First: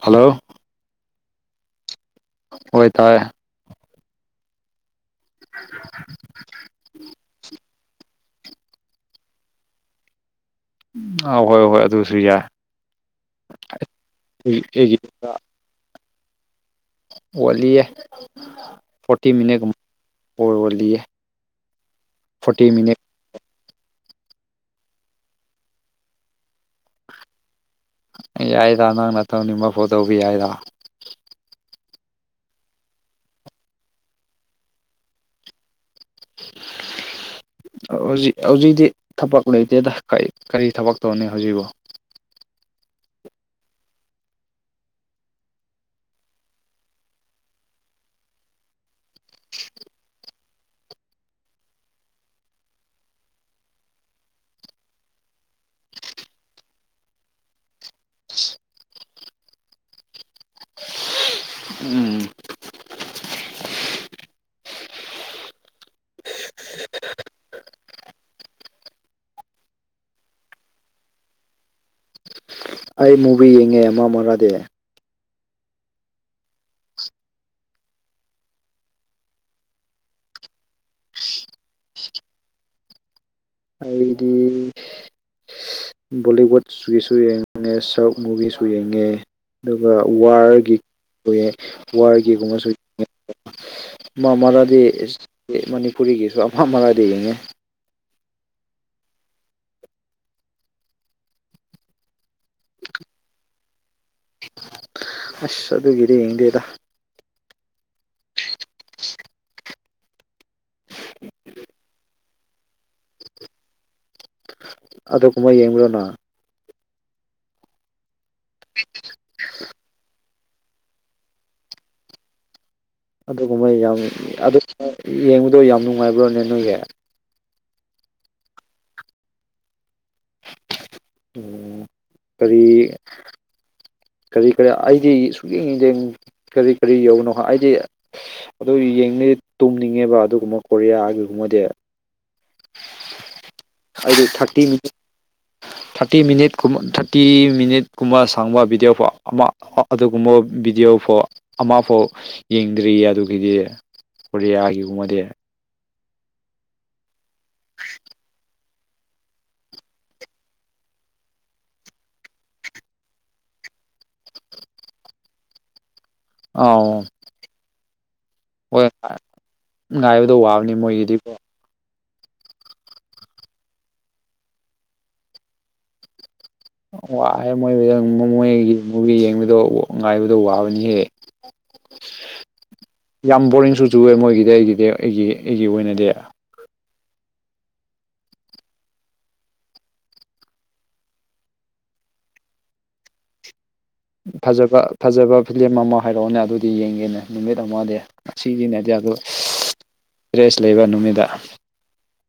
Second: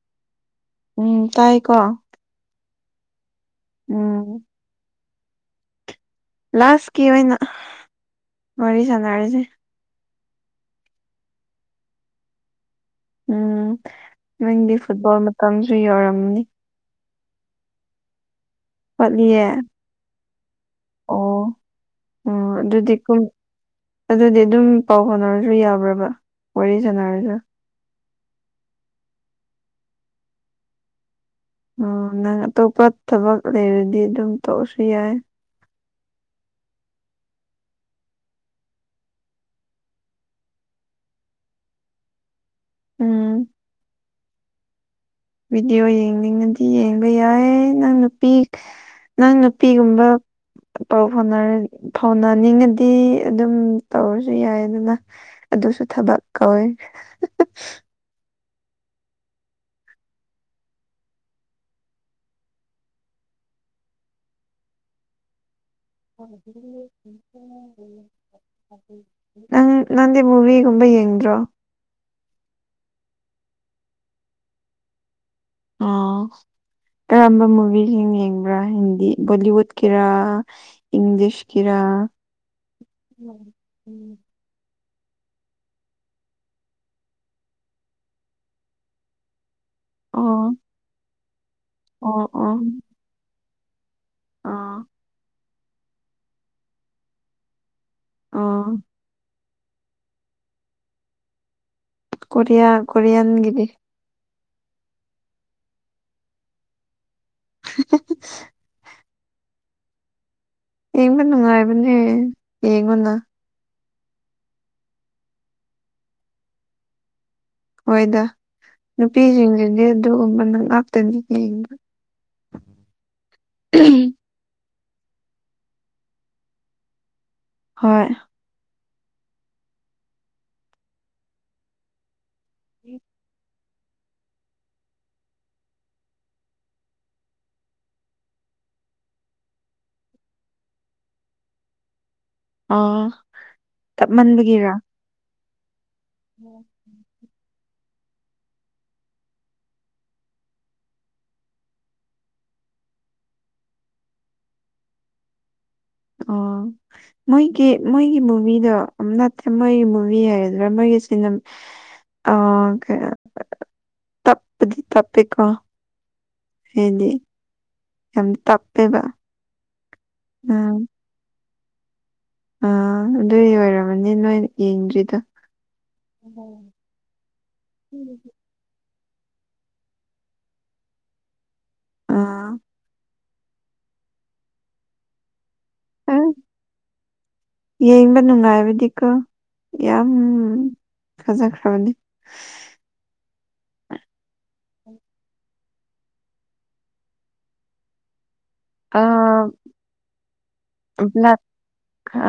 Hello ꯎꯝ ꯇꯥꯏ ꯀꯣ ꯍꯣꯏ ꯇꯥꯏꯑꯦ ꯎꯝ [unintelligible] ꯂꯥꯁꯀꯤ ꯑꯣꯏꯅ ꯋꯥꯔꯤ ꯁꯥꯟꯅꯔꯤꯁꯦ ꯑꯥ ꯍꯣꯏ ꯍꯣꯏ ꯑꯗꯨꯁꯨ ꯌꯥꯏ ꯎꯝ ꯑꯩ ꯅꯪꯗꯤ ꯑꯩꯒꯤ ꯐꯨꯠꯕꯣꯜ ꯃꯇꯝꯁꯨ ꯌꯧꯔꯝꯅꯤ ꯋꯥꯂꯤꯌꯦ ꯐꯣꯔꯇꯤ ꯋꯥꯠꯂꯤꯌꯦ ꯃꯤꯅꯤꯠꯂꯤꯌꯦ ꯑꯣ ꯎꯝ ꯑꯗꯨꯗꯤꯈꯣ ꯑꯗꯨꯗꯤ ꯑꯗꯨꯝ ꯄꯥꯎ ꯐꯥꯎꯅꯔꯁꯨ ꯌꯥꯕ꯭ꯔꯕ ꯋꯥꯔꯤ ꯁꯥꯟꯅꯔꯒ ꯌꯥꯏꯗ ꯅꯪꯅ ꯇꯧꯅꯤꯡꯕ ꯀꯣꯜ ꯇꯧꯕ ꯌꯥꯏꯗ ꯎꯝ ꯅꯪ ꯑꯇꯣꯞꯄ ꯊꯕꯛ ꯂꯩꯔꯗꯤ ꯑꯗꯨꯝ ꯇꯧꯔꯁꯨ ꯌꯥꯏ [inaudible] ꯍꯧꯖꯤꯛ ꯍꯧꯖꯤꯛꯇꯤ ꯊꯕꯛ ꯂꯩꯇꯦꯗ ꯀꯔꯤ ꯊꯕꯛ ꯇꯧꯅꯤ ꯍꯧꯖꯤꯛꯕꯨ ꯎꯝ ꯚꯗꯤꯑꯣ ꯌꯦꯡꯅꯤꯡꯉꯗꯤ ꯌꯦꯡꯕ ꯌꯥꯏ ꯅꯪ ꯅꯨꯄꯤ ꯅꯪ ꯅꯨꯄꯤꯒꯨꯝꯕ ꯄꯥꯎ ꯐꯥꯎꯅ ꯐꯥꯎꯅꯅꯤꯡꯉꯗꯤ ꯑꯗꯨꯝ ꯇꯧꯔꯁꯨ ꯌꯥꯏ ꯑꯗꯨꯅ ꯑꯗꯨꯁꯨ ꯊꯕꯛ ꯀꯧꯋꯦ ꯎꯝ [unintelligible] ꯅꯪ ꯅꯪꯗꯤ ꯃꯨꯕꯤꯒꯨꯝꯕ ꯌꯦꯡꯗ꯭ꯔꯣ ꯑꯩ ꯃꯨꯚꯤ ꯌꯦꯡꯉꯦ ꯑꯃ ꯑꯃꯔꯗꯤ ꯑ ꯀꯔꯝꯕ ꯃꯨꯚꯤꯁꯤꯡ ꯌꯦꯡꯕ꯭ꯔꯥ ꯍꯤꯟꯗꯤ ꯕꯣꯂꯤꯋꯨꯠꯀꯤꯔꯥ ꯏꯪꯂꯤꯁ ꯀꯤꯔ ꯑꯩꯗꯤ ꯕꯣꯂꯤꯋꯨꯠꯀꯤꯁꯨ ꯌꯦꯡꯉꯦ ꯁ꯭ꯋꯥꯠ ꯃꯨꯚꯤꯁꯨ ꯌꯦꯡꯉꯦ ꯑꯗꯨꯒ ꯑꯣ ꯋꯥꯔꯒꯤ ꯑꯣꯏꯌꯦ ꯑꯣ ꯑꯣ ꯋꯥꯔꯒꯤꯒꯨꯝꯕꯁꯨ ꯑꯃ ꯃꯔꯥꯗꯤ ꯑꯥ ꯃꯅꯤꯄꯨꯔꯤꯒꯤꯁꯨ ꯑꯃ ꯃꯔꯥꯗꯤ ꯌꯦꯡꯉꯦ ꯑꯥ ꯀꯣꯔꯤꯌꯥ ꯀꯣꯔꯤꯌꯥꯟꯒꯤꯗꯤ ꯑꯁ ꯑꯗꯨꯒ ꯒꯤꯗꯤ ꯌꯦꯡꯗꯦꯗ ꯍ [unintelligible] ꯌꯦꯡꯕ ꯅꯨꯡꯉꯥꯏꯕꯅꯦ ꯌꯦꯡꯉꯨꯅ ꯑꯗꯨꯒꯨꯝꯕ ꯌꯦꯡꯕ꯭ꯔꯣ ꯅꯪ ꯍꯣꯏꯗ ꯅꯨꯄꯤꯁꯤꯡꯁꯤꯗꯤ ꯑꯗꯨꯒꯨꯝꯕꯅ ꯉꯥꯛꯇꯅꯤ ꯌꯦꯡꯕ ꯑꯗꯨꯒꯨꯝꯕ ꯌꯥꯝ ꯌꯦꯡꯕꯗꯣ ꯌꯥꯝ ꯅꯨꯡꯉꯥꯏꯕ꯭ꯔꯣꯅꯦ ꯅꯣꯏꯒꯤ ꯍꯣꯏ ꯑꯣ ꯀꯔꯤ ꯀꯔꯤ ꯀꯔꯤ ꯑꯩꯗꯤ ꯁꯨꯛꯌꯦꯡ ꯌꯦꯗꯦ ꯀꯔꯤ ꯀꯔꯤ ꯌꯥꯎꯕꯅꯣ ꯑꯩꯗꯤ ꯑꯗꯨ ꯌꯦꯡꯅ ꯇꯨꯝꯅꯤꯡꯉꯦꯕ ꯑꯗꯨꯒꯨꯝꯕ ꯀꯣꯔꯤꯌꯥꯒꯤꯒꯨꯝꯕꯗꯤ ꯑ ꯑꯩꯗꯤ ꯇꯞꯃꯟꯕꯒꯤꯔ ꯊꯥꯔꯇꯤ ꯃꯤꯅꯤꯠ ꯀꯨꯃ ꯊꯥꯔꯇꯤ ꯃꯤꯅꯤꯠ ꯀꯨꯨꯝꯕ ꯁꯥꯡꯕ ꯚꯤꯗꯤꯑꯣꯐꯥꯎ ꯑꯃ ꯑꯗꯨꯒꯨꯝꯕ ꯚꯤꯗꯤꯑꯣꯐꯥꯎ ꯑꯃꯐꯥꯎ ꯌꯦꯡꯗ꯭ꯔꯤꯌꯦ ꯑꯗꯨꯒꯤꯗꯤ ꯀꯣꯔꯤꯌꯥꯒꯤꯒꯨꯝꯕꯗꯤ ꯑꯣ ꯃꯣꯏꯒꯤ ꯃꯣꯏꯒꯤ ꯃꯨꯚꯤꯗꯣ ꯑ ꯅꯠꯇꯦ ꯃꯣꯏꯒꯤ ꯃꯨꯚꯤ ꯍꯥꯏꯗ꯭ꯔꯥ ꯃꯣꯏꯒꯤ ꯁꯤ ꯑ ꯇꯞꯄꯗꯤ ꯇꯞꯄꯦ ꯀꯣ ꯑꯥꯎ ꯍꯥꯏꯗꯤ ꯌꯥꯝ ꯍꯣꯏ ꯇꯞꯄꯦꯕ ꯉꯥꯏꯕꯗꯣ ꯋꯥꯕꯅꯤ ꯃꯣꯏꯒꯤꯗꯤ ꯑꯥ ꯑꯗꯨꯏ ꯑꯣꯏꯔꯝꯃꯅꯤ ꯅꯣꯏ ꯌꯦꯡꯗ꯭ꯔꯤꯗꯣ ꯋꯥꯍꯦ ꯃꯣꯏ ꯃ ꯃꯣꯏꯒꯤ ꯃꯨꯚꯤ ꯌꯦꯡꯕꯗꯣ ꯉꯥꯏꯕꯗꯣ ꯋꯥꯕꯅꯤꯍꯦ ꯑꯥ ꯌꯥꯝ ꯕꯣꯔꯤꯡꯁꯨ ꯆꯨꯋꯦ ꯃꯣꯏꯒꯤꯗꯤ ꯑꯩꯒꯤꯗꯤ ꯑꯩꯒꯤ ꯑꯩꯒꯤ ꯑꯣꯏꯅꯗꯤ ꯎꯝ ꯌꯦꯡꯕ ꯅꯨꯡꯉꯥꯏꯕꯗꯤꯀꯣ ꯌꯥꯝ ꯐꯖꯈ꯭ꯔꯕꯅꯦ ꯐꯖꯕ ꯐꯖꯕ ꯐꯤꯂꯝ ꯑꯃ ꯍꯥꯏꯔꯛꯑꯣꯅꯦ ꯑꯗꯨꯗꯤ ꯌꯦꯡꯒꯦꯅꯦ ꯅꯨꯃꯤꯠ ꯑꯃꯗꯤ ꯑꯁꯤꯁꯤꯅꯦꯗꯤ ꯑ ꯑꯣ ꯗ꯭ꯔꯦꯁ ꯂꯩꯕ ꯅꯨꯃꯤꯠꯇ ꯕ꯭ꯂꯦꯛ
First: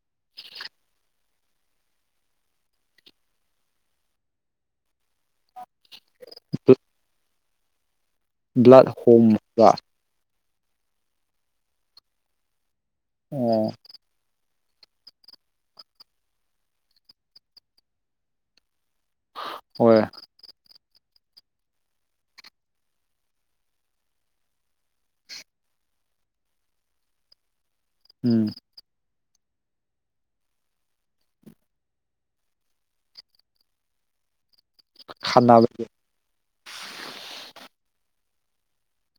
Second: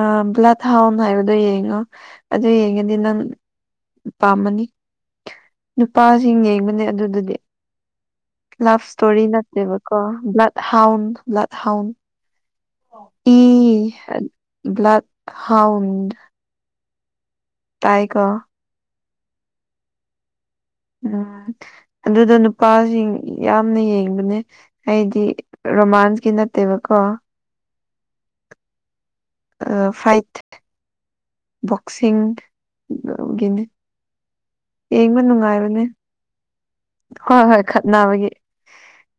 ꯑ ꯕ꯭ꯂꯠ ꯍꯥꯎꯟ ꯍꯥꯏꯕꯗꯣ ꯌꯦꯡꯉꯣ ꯑꯗꯨ ꯌꯦꯡꯉꯗꯤ ꯅꯪ ꯄꯥꯝꯃꯅꯤ ꯅꯨꯄꯥꯁꯤꯡ ꯌꯦꯡꯕꯅꯦ ꯑꯗꯨꯗꯗꯤ꯫ ꯂꯚ ꯕ꯭ꯂꯠ ꯁꯇꯣꯔꯤ ꯍꯣꯝꯕ ꯅꯠꯇꯦꯕꯀꯣ꯫ ꯑ ꯕ꯭ꯂꯠ ꯍꯥꯎꯟ ꯕ꯭ꯂꯠ ꯍꯥꯎꯟ ꯏ꯫ ꯑꯣ ꯕ꯭ꯂ ꯍꯥꯎꯟ꯫ ꯇꯥꯏꯀꯣ꯫ ꯍꯣꯏ꯫ ꯎꯝ ꯑꯗꯨꯗ ꯅꯨꯄꯥꯁꯤꯡ ꯌꯥꯝꯅ ꯌꯦꯡꯕꯅꯦ ꯑꯩꯗꯤ ꯔꯣꯃꯥꯟꯁꯀꯤ ꯅꯠꯇꯦꯕꯀꯣ ꯎꯝ ꯑ ꯐꯥꯏꯠ ꯕꯣꯛꯁꯤꯡ ꯒꯤꯅꯦ ꯌꯦꯡꯕ ꯈꯟꯅꯕ ꯅꯨꯡꯉꯥꯏꯕꯅꯦ ꯍꯣꯏ ꯍꯣꯏ ꯈꯠꯅꯕꯒꯤ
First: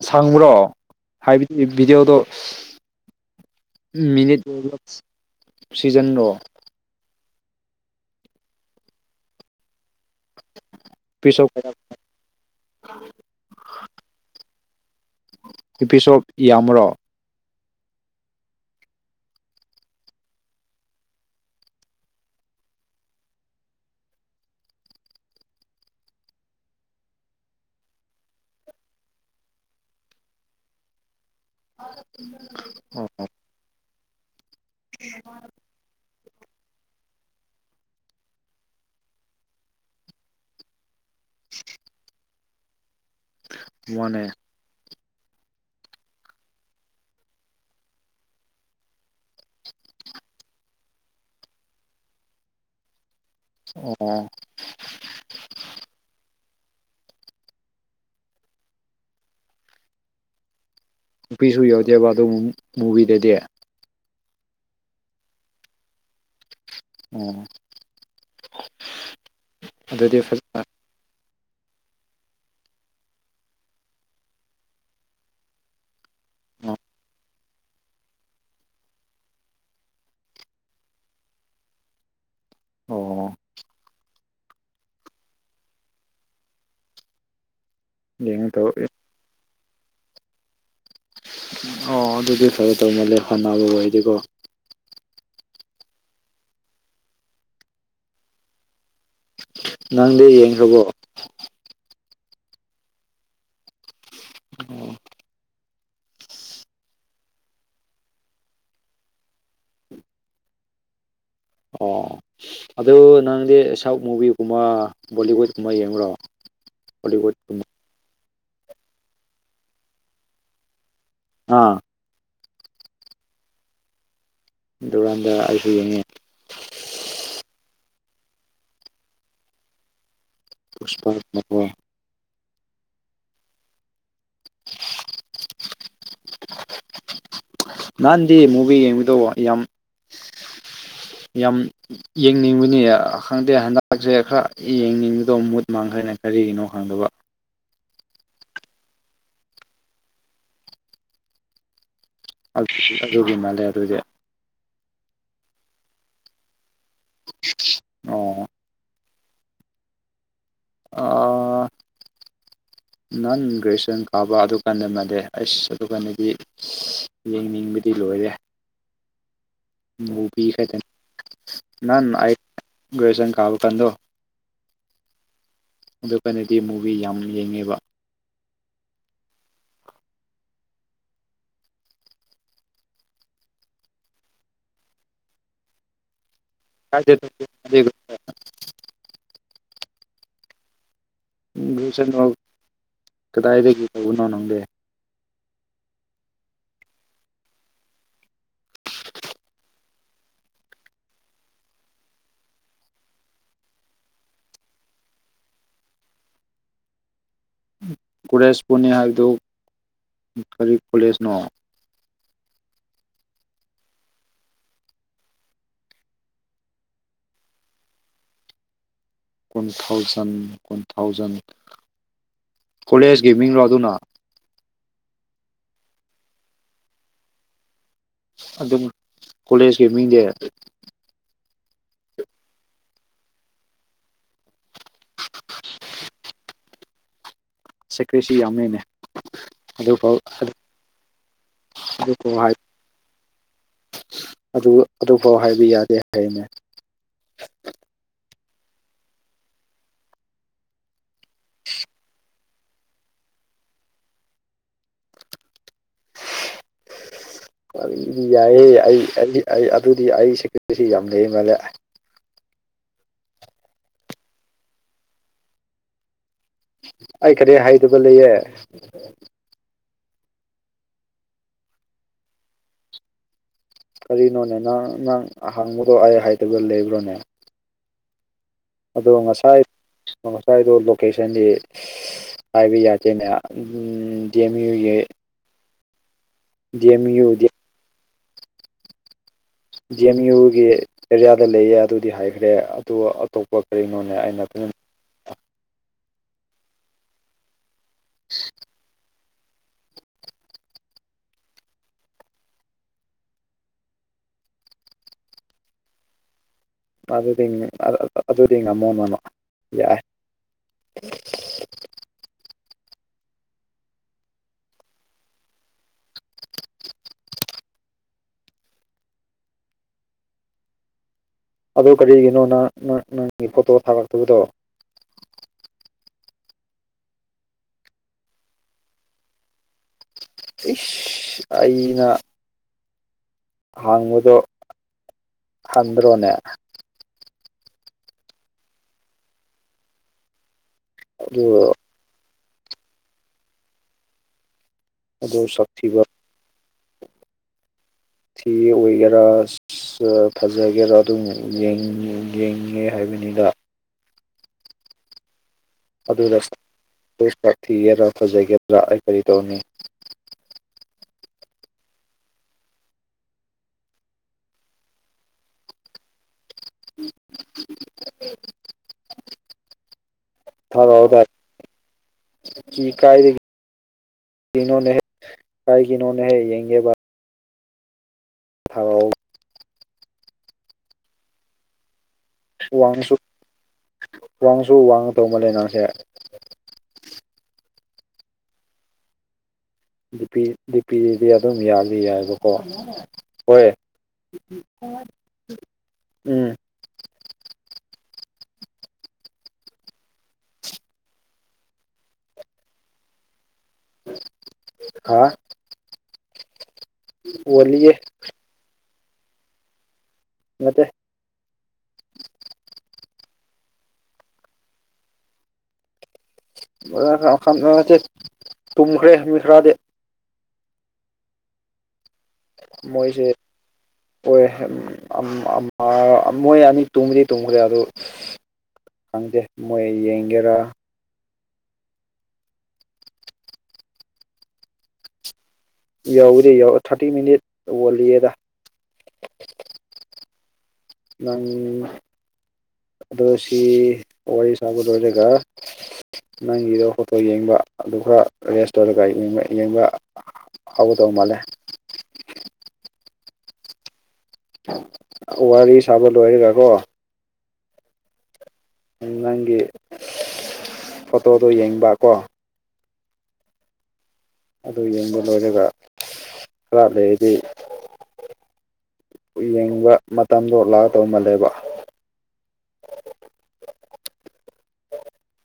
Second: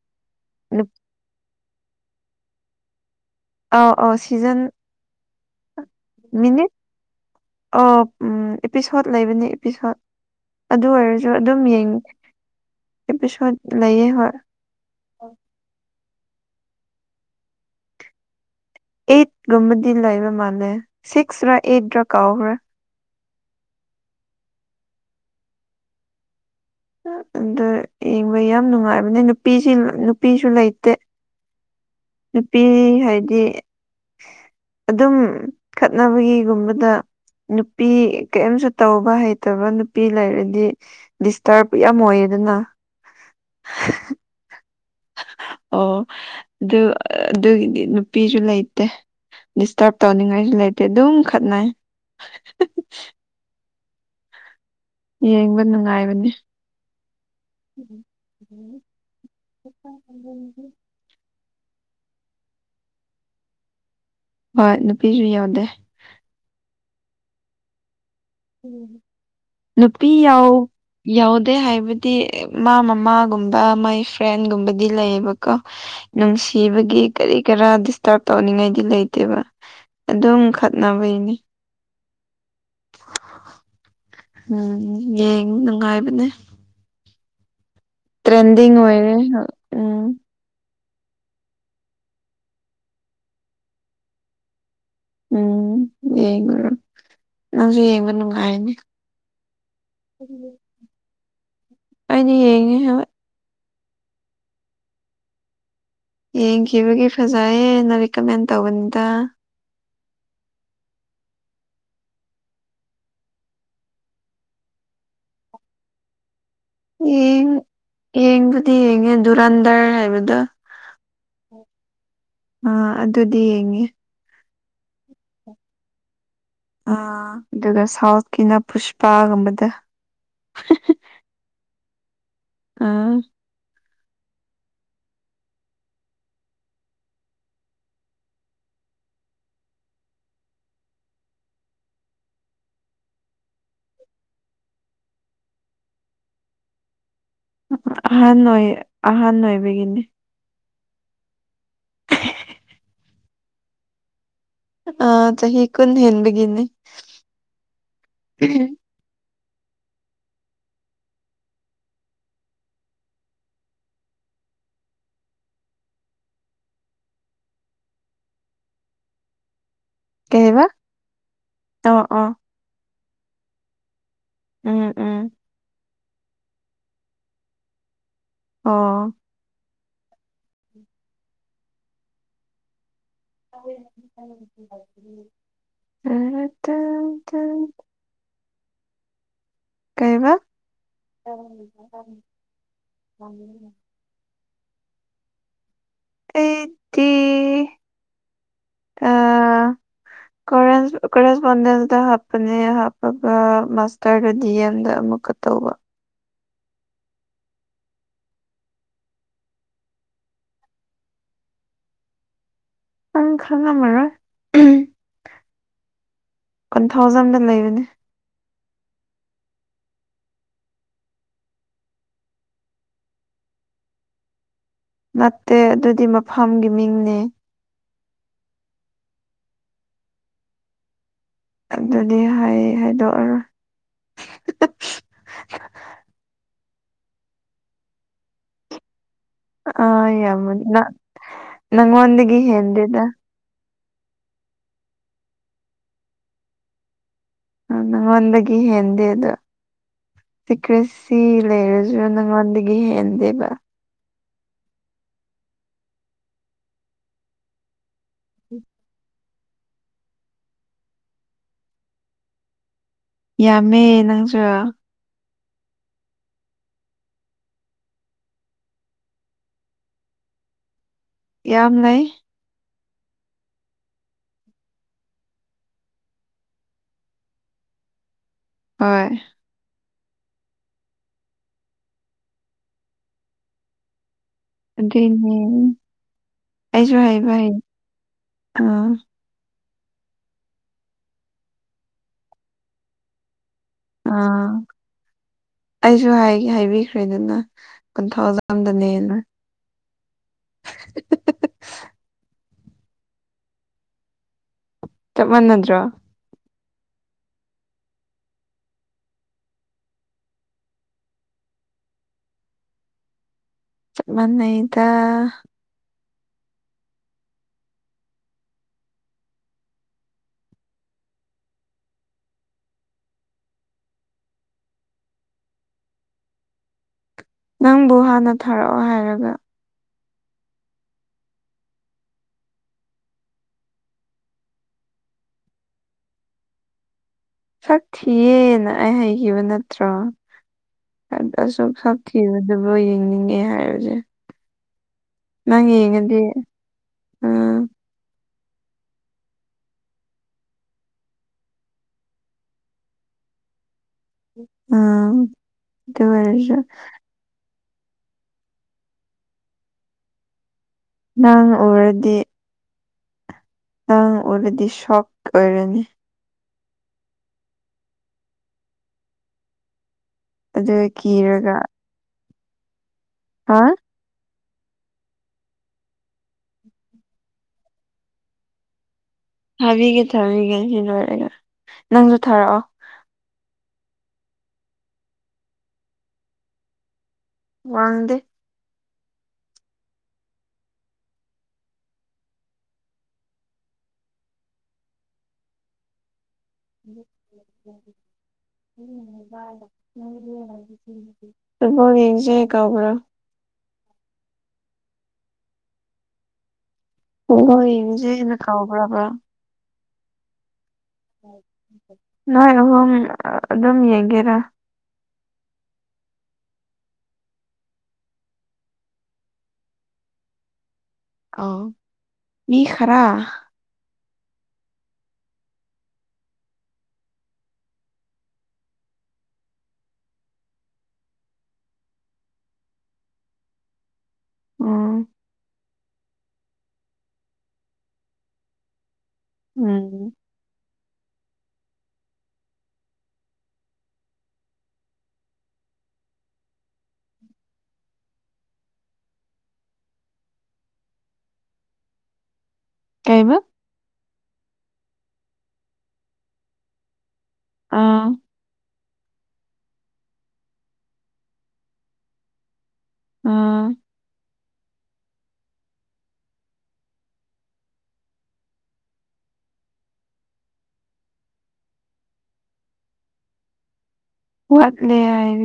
ꯁꯥꯡꯕ꯭ꯔꯣ ꯍꯥꯏꯕꯗꯤ ꯚꯤꯗꯤꯑꯣꯗꯣ꯫ ꯑꯧ ꯑꯧ ꯃꯤꯅꯤꯠ ꯁꯤꯖꯟ ꯁꯤꯖꯟꯂꯣ꯫ ꯃꯤꯅꯤꯠ ꯑꯣ ꯎꯝ ꯑꯦꯄꯤꯁꯣꯠ ꯂꯩꯕꯅꯤ ꯑꯦꯄꯤꯁꯣꯠ ꯑꯗꯨ ꯑꯣꯏꯔꯁꯨ ꯏꯄꯤꯁꯣꯠ ꯑꯗꯨꯝ ꯌꯦꯡ꯫ ꯑꯄꯤꯁꯣꯠ ꯂꯩꯌꯦ ꯍꯣꯏ꯫ ꯑꯄꯤꯁꯣꯠ ꯌꯥꯝꯕꯔꯣ꯫ ꯑꯦꯠ ꯀꯨꯝꯕꯗꯤ ꯂꯩꯕ ꯃꯥꯜꯂꯦ ꯁꯤꯛꯁꯔꯥ ꯑꯦꯠꯔꯥ ꯀꯥꯎꯒꯔ꯭ꯦ꯫ ꯑꯗꯨ ꯌꯦꯡꯕ ꯌꯥꯝ ꯅꯨꯡꯉꯥꯏꯕꯅꯦ ꯅꯨꯄꯤꯁꯤ ꯅꯨꯄꯤꯁꯨ ꯂꯩꯇꯦ꯫ ꯅꯨꯄꯤ ꯑꯣ ꯍꯥꯏꯗꯤ꯫ ꯑꯗꯨꯝ ꯈꯠꯅꯕꯒꯤꯒꯨꯝꯕꯗ꯫ ꯅꯨꯄꯤ ꯀꯔꯤꯝꯁꯨ ꯇꯧꯕ ꯍꯩꯇꯕ ꯅꯨꯄꯤ ꯂꯩꯔꯗꯤ꯫ ꯇꯔ ꯌꯥꯝ ꯑꯣꯏꯌꯦꯗꯅ꯫ ꯃꯥꯅꯦ꯫ ꯑꯣ ꯑꯗꯨ ꯑꯗꯨꯒꯤꯗꯤ ꯅꯨꯄꯤꯁꯨ ꯂꯩꯇꯦ꯫ ꯗꯤꯁꯇꯔꯕ ꯇꯧꯅꯤꯡꯉꯥꯏꯁꯨ ꯂꯩꯇꯦ ꯑꯗꯨꯝ ꯈꯠꯅꯩ꯫ ꯑꯣ꯫ ꯌꯦꯡꯕ ꯅꯨꯡꯉꯥꯏꯕꯅꯦ꯫ [inaudible] ꯅꯨꯄꯤꯁꯨ ꯌꯥꯎꯗꯦꯕ ꯑꯗꯨ ꯃꯣꯚꯤꯗꯗꯤ꯫ ꯍꯣꯏ ꯅꯨꯄꯤꯁꯨ ꯌꯥꯎꯗꯦ꯫ ꯎꯝ꯫ ꯅꯨꯄꯤ ꯑꯗꯨꯗꯤ ꯌꯥꯎ꯫ ꯐꯖꯅ ꯌꯥꯎꯗꯦ ꯍꯥꯏꯕꯗꯤ ꯃꯥ ꯃꯃꯥꯒꯨꯝꯕ ꯃꯥꯏ ꯐ꯭ꯔꯦꯟꯒꯨꯝꯕꯗꯤ ꯂꯩꯌꯦꯕꯀꯣ꯫ ꯅꯨꯡꯁꯤꯕꯒꯤ ꯀꯔꯤ ꯀꯔꯥ꯫ ꯇꯔꯕ ꯇꯧꯅꯤꯡꯉꯥꯏꯗꯤ ꯂꯩꯇꯦꯕ ꯑꯗꯨꯝ ꯈꯠꯅꯕꯩꯅꯦ꯫ ꯑꯣ ꯎꯝ ꯌꯦꯡ ꯅꯨꯡꯉꯥꯏꯕꯅꯦ꯫ ꯌꯦꯡꯉ ꯇꯧ ꯇ꯭ꯔꯦꯟꯗꯤꯡ ꯑꯣꯏꯔꯦ꯫ ꯎꯝ ꯑꯣ ꯑꯗꯨꯗꯤ ꯈꯔꯦ ꯇꯧꯃꯜ ꯂꯦ ꯐꯅꯅꯕ ꯑꯣꯏꯗꯤꯀꯣ꯫ ꯎꯝ ꯌꯦꯡꯉꯨꯔꯣ ꯅꯪꯁꯨ ꯌꯦꯡꯕ ꯅꯨꯡꯉꯥꯏꯅꯤ꯫ ꯅꯪꯗꯤ ꯌꯦꯡꯈ꯭ꯔꯕꯣ ꯑꯩꯅꯥ ꯌꯦꯡꯉꯦ ꯍꯣꯏ ꯑ꯫ ꯌꯦꯡꯈꯤꯕꯒꯤ ꯐꯖꯩꯌꯦꯅ ꯔꯤꯀꯃꯦꯟ ꯇꯧꯕꯅꯤꯗ꯫ ꯑꯣ ꯑꯗꯨ ꯅꯪꯗꯤ ꯁꯥꯎꯠ ꯃꯨꯚꯤꯒꯨꯝꯕ ꯕꯣꯂꯤꯋꯨꯠꯀꯨꯝꯕ ꯌꯦꯡꯕꯔꯣ꯫ ꯌꯦꯡ ꯌꯦꯡꯕꯨꯗꯤ ꯌꯦꯡꯉꯦ ꯗꯨꯨꯔꯟꯗꯔ ꯍꯥꯏꯕꯗꯣ꯫ ꯑꯥ꯫ ꯑ ꯑꯗꯨꯗꯤ ꯌꯦꯡꯉꯦ꯫ ꯗꯨꯔꯥꯟꯗꯔ ꯑꯩꯁꯨ ꯌꯦꯡ ꯑꯥ ꯑ ꯑꯗꯨꯒ ꯁꯥꯎꯠꯀꯤꯅ ꯄꯨꯁꯄꯥꯒꯨꯝꯕꯗ꯫ [unintelligible] ꯑꯥ [inaudible] ꯅꯥꯟꯗꯤ ꯃꯨꯕꯤ ꯌꯦꯡꯉꯗꯣ ꯌꯥꯝ ꯌꯥꯝ ꯌꯦꯡꯅꯤꯡꯕꯅꯤ ꯈꯪꯗꯦ ꯍꯟꯗꯛꯁꯦ ꯈꯔ ꯌꯦꯡꯅꯤꯡꯕꯗꯣ ꯃꯨꯠ ꯃꯥꯡꯈꯔ꯭ꯦꯅꯦ ꯀꯔꯤꯒꯤꯅꯣ ꯈꯪꯗꯕ ꯑꯍꯟ ꯑꯣꯏꯌꯦ ꯑꯍꯟ ꯑꯣꯏꯕꯒꯤꯅꯦ ꯑꯗꯨ ꯑꯗꯨꯒꯤ ꯃꯥꯜꯂꯦ ꯑꯗꯨꯗꯤ꯫ ꯑ ꯆꯍꯤ ꯀꯨꯟ ꯍꯦꯟꯕꯒꯤꯅꯦ꯫ ꯑꯣ ꯑꯥ꯫ [inaudible] ꯅꯍꯥꯟ ꯒ꯭ꯔꯦꯖꯨꯑꯦꯁꯟ ꯀꯥꯕ ꯑꯗꯨ ꯀꯥꯟꯗ ꯃꯥꯜꯗꯦ ꯑꯩꯁ ꯑꯗꯨꯀꯥꯟꯗꯗꯤ꯫ ꯌꯦꯡꯅꯤꯡꯕꯗꯤ ꯂꯣꯏꯔꯦ꯫ ꯀꯩꯕ ꯑꯣ ꯅꯍꯥꯟ ꯑꯣ ꯑꯩ ꯒꯔ꯭ꯦꯖꯨꯑꯁꯟ ꯀꯥꯕ ꯀꯟꯗꯣ꯫ ꯎꯝ ꯎꯝ ꯑꯗꯨ ꯀꯅꯗꯤ ꯃꯨꯚꯤ ꯌꯥꯝ ꯌꯦꯡꯉꯦꯕ ꯑꯣ [inaudible] [unintelligible] [unintelligible] ꯀꯩꯕ ꯒ꯭ꯔꯦꯖꯨꯋꯦꯁꯟ [unintelligible] ꯑꯦꯗꯤ ꯑ ꯀꯣꯔꯦꯁꯄꯣꯟꯗꯦꯟꯁꯇ ꯍꯥꯞꯄꯅꯦ ꯍꯥꯞꯄꯒ ꯃꯥꯁꯇꯔꯗ ꯗꯤ ꯑꯦꯝꯗ ꯑꯃꯨꯛꯀ ꯇꯧꯕ ꯀꯂꯦꯖꯄꯨꯅꯤ ꯍꯥꯏꯕꯗꯨ ꯀꯔꯤ ꯀꯣꯂꯦꯖꯅꯣ ꯅꯪ ꯈꯪꯉꯝꯃꯔꯣꯏ ꯀꯣꯟꯊꯧꯖꯝꯗ ꯂꯩꯕꯅꯦ ꯀꯨꯟ ꯊꯥꯎꯖꯟ ꯀꯨꯟ ꯊꯥꯎꯖꯟ ꯀꯣꯂꯦꯖꯀꯤ ꯃꯤꯡꯔꯣ ꯑꯗꯨꯅ ꯅꯠꯇꯦ ꯑꯗꯨꯗꯤ ꯃꯐꯝꯒꯤ ꯃꯤꯡꯅꯦ ꯑꯗꯨꯝ ꯀꯣꯂꯦꯖꯀꯤ ꯃꯤꯡꯁꯦ ꯑꯗꯨꯗꯤ ꯍꯥꯏ ꯍꯥꯏꯗꯣꯛꯑꯔꯣꯏ ꯁꯦꯀ꯭ꯔꯦꯁꯤ ꯌꯥꯝꯃꯦꯅꯦ ꯑ ꯑꯗꯨꯐꯥꯎ ꯌꯃꯅꯤ ꯅ ꯑꯗꯨꯐꯥꯎ ꯅꯥꯉꯣꯟꯗꯒꯤ ꯍꯦꯟꯟꯗꯗ ꯑꯗꯨ ꯑꯗꯨꯐꯥꯎ ꯍꯥꯏꯕ ꯌꯥꯗꯦ ꯍꯥꯏꯅꯦ ꯅꯪꯟꯗꯒꯤ ꯍꯗꯦ ꯑꯗꯨ ꯁꯤꯀ꯭ꯔꯦꯁꯤ ꯂꯩꯔꯁꯨ ꯅꯪꯉꯣꯟꯗꯒꯤ ꯍꯦꯟꯗꯦꯕ ꯑꯗꯨꯗꯤ ꯌꯥꯏꯍꯦ ꯑꯩ ꯑꯩ ꯑꯩ ꯑꯗꯨꯗꯤ ꯑꯩ ꯁꯦꯀ꯭ꯌꯨꯔꯤꯁꯤ ꯌꯥꯝ ꯂꯩ ꯃꯥꯂꯦ ꯌꯥꯝꯃꯦ ꯅꯪꯁꯨ ꯑꯩ ꯀꯔꯤ ꯍꯥꯏꯗꯕ ꯂꯩꯌꯦ ꯌꯥꯝ ꯂꯩ ꯀꯔꯤꯅꯣꯅꯦ ꯅꯪ ꯅꯪ ꯑꯍꯥꯡꯕꯗꯣ ꯑꯩ ꯍꯥꯏꯗꯒ ꯂꯩꯕ꯭ꯔꯣꯅꯦ ꯍꯣꯏ ꯑꯗꯣ ꯉꯁꯥꯏ ꯉꯁꯥꯏꯗꯣ ꯂꯣꯀꯦꯁꯟꯗꯤ ꯍꯥꯏꯕ ꯌꯥꯗꯦꯅꯦ ꯗꯤ ꯑꯦꯝ ꯌꯨꯒꯤ ꯅꯦ ꯗꯤ ꯑꯩꯁꯨ ꯑꯦꯝ ꯌꯨ ꯍꯥꯏꯥꯏꯕ ꯑꯥ ꯗꯤ ꯑꯦꯝ ꯌꯨꯒꯤ ꯑꯦꯔꯤꯌꯥꯗ ꯂꯩꯌꯦ ꯑꯗꯨꯗꯤ ꯍꯥꯏꯈ꯭ꯔꯦ ꯑꯗꯨ ꯑꯇꯣꯞꯄ ꯀꯔꯤꯅꯣꯅꯦ ꯑꯩꯅ ꯑꯥ ꯐꯖ ꯑꯩꯁꯨ ꯍꯥꯏꯗꯤ ꯍꯥꯏꯕꯤꯈ꯭ꯔꯦꯗꯅ ꯀꯣꯟꯊꯧꯖꯝꯗꯅꯦꯅ [inaudible] ꯆꯞ ꯃꯥꯟꯅꯗ꯭ꯔꯣ ꯑꯗꯨꯗꯤ ꯑꯗꯨꯗꯤ ꯉꯝꯃꯣꯅꯅ ꯌꯥꯏ [unintelligible] ꯆꯞ ꯃꯅꯩꯗ ꯑꯗꯨ ꯀꯔꯤꯒꯤꯅꯣ ꯅꯪ ꯅꯪꯒꯤ ꯐꯣꯇꯣ ꯊꯥꯔꯛꯇꯕꯗꯣ ꯅꯪꯕꯨ ꯍꯥꯟꯅ ꯊꯥꯔꯛꯑꯣ ꯍꯥꯏꯔꯒ ꯏꯁ ꯑꯩꯅ ꯍꯥꯡꯕꯗꯣ ꯍꯪꯗ꯭ꯔꯣꯅꯦ ꯁꯛ ꯊꯤꯌꯦꯅ ꯑꯩ ꯍꯩꯈꯤꯕ ꯅꯠꯇ꯭ꯔꯣ ꯑꯗꯨ ꯑꯗꯨꯁꯨꯛ ꯊꯤꯕꯗꯨꯕꯨ ꯌꯦꯡꯅꯤꯡꯉꯦ ꯍꯥꯏꯕꯁꯦ ꯑꯗꯨ ꯅꯪ ꯁꯛꯊꯤꯕ ꯌꯦꯉꯗꯤ ꯎꯝ ꯊ ꯑꯣꯏꯒꯦꯔꯥ ꯑꯁ ꯐꯖꯒꯦꯔ ꯑꯗꯨꯝ ꯌꯦꯡꯉꯦ ꯍꯥꯏꯕꯅꯤꯗ ꯎꯝ ꯑꯗꯨ ꯑꯣꯏꯔꯁꯨ ꯊꯤꯒꯦꯔꯥ ꯐꯖꯒꯦꯔꯥ ꯑꯩ ꯀꯔꯤ ꯇꯧꯅꯤ ꯅꯪ ꯎꯔꯗꯤ ꯑꯪ ꯑꯣꯏꯔꯗꯤ ꯁꯛ ꯑꯣꯏꯔꯅꯤ [inaudible] ꯑꯗꯨ ꯀꯤꯔꯒ ꯀꯥꯏ ꯍꯥ ꯀꯣꯅꯦ ꯀꯥꯏ ꯀꯅꯍꯣꯅꯦ ꯍꯥꯏ ꯌꯦꯡꯦ ꯊꯥꯔꯛꯑꯣ ꯊꯥꯕꯤꯒꯦ ꯊꯥꯕꯤꯒꯦ ꯁꯤ ꯂꯣꯏꯔꯒ ꯅꯪꯁꯨ ꯊꯥꯔꯛꯑꯣ ꯋꯥꯡꯁꯨ ꯋꯥꯡꯁꯨ ꯋꯥꯡ ꯇꯧꯕ ꯅꯪꯁꯦ ꯋꯥꯡꯗꯦ ꯅꯨꯄꯤ ꯅꯨꯄꯤꯗꯗꯤ ꯑꯗꯨꯝ ꯌꯥꯗꯤ ꯌꯥꯏꯌꯦꯕꯀꯣ ꯍꯣꯏ ꯎꯝ [inaudible] ꯐꯨꯠꯕꯣꯜ ꯌꯦꯡꯏꯁꯦ ꯀꯥꯎꯕ꯭ꯔꯥ ꯍꯥ ꯐꯨꯠꯕꯣꯜ ꯑꯣꯜꯂꯤꯌꯦ ꯌꯦꯡꯁꯦꯅ ꯀꯧꯕ꯭ꯔꯕ꯭ꯔ ꯅꯠꯇꯦ ꯅꯣꯏ ꯑꯍꯨꯝ ꯑꯗꯨꯝ ꯌꯦꯡꯒꯦꯔ [unintelligible] ꯇꯨꯝꯈ꯭ꯔꯦ ꯃꯤ ꯈꯔꯗꯤ ꯑꯣ ꯃꯤ ꯈꯔ ꯃꯣꯏꯁꯦ ꯑꯣꯏ ꯑꯝ ꯑꯃ ꯃꯣꯏ ꯑꯅꯤ ꯇꯨꯝꯗꯤ ꯇꯨꯡꯈꯔꯦ ꯑꯗꯨ ꯈꯪꯗꯦ ꯃꯣꯏ ꯌꯦꯡꯒꯦꯔꯥ ꯑꯣ ꯌꯧꯎꯗꯔꯤ ꯌꯧ ꯊꯥꯔꯇꯤ ꯃꯤꯅꯤꯠ ꯋꯥꯠꯂꯤꯌꯦꯗ ꯎꯝ ꯅꯪ ꯑꯗꯣ ꯁꯤ ꯋꯥꯔꯤ ꯁꯥꯕ ꯂꯣꯏꯔꯒ ꯅꯪꯒꯤꯗꯣ ꯐꯣꯇꯣ ꯌꯦꯡꯕ ꯑꯗꯨꯒꯔꯦꯁ ꯇꯧꯔꯒ ꯌꯦꯡꯕ ꯌꯦꯡꯕ ꯍꯥꯎꯗꯧ ꯃꯥꯂꯦ ꯀꯩꯑꯕ ꯋꯥꯔꯤ ꯁꯥꯕ ꯂꯣꯏꯔꯒ ꯀꯣ ꯑꯥ ꯅꯪꯒꯤ ꯐꯣꯇꯣꯗꯣ ꯌꯦꯡꯕ ꯀꯣ ꯎꯝ ꯑꯗꯨ ꯌꯦꯡꯕ ꯂꯣꯏꯔꯒ ꯈꯔ ꯂꯩꯔꯗꯤ ꯌꯦꯡꯕ ꯃꯇꯝꯗꯣꯂꯥꯛꯑ ꯇꯧꯃꯜꯂꯦꯕ ꯍꯠꯂꯦ ꯍꯥꯏꯔꯤ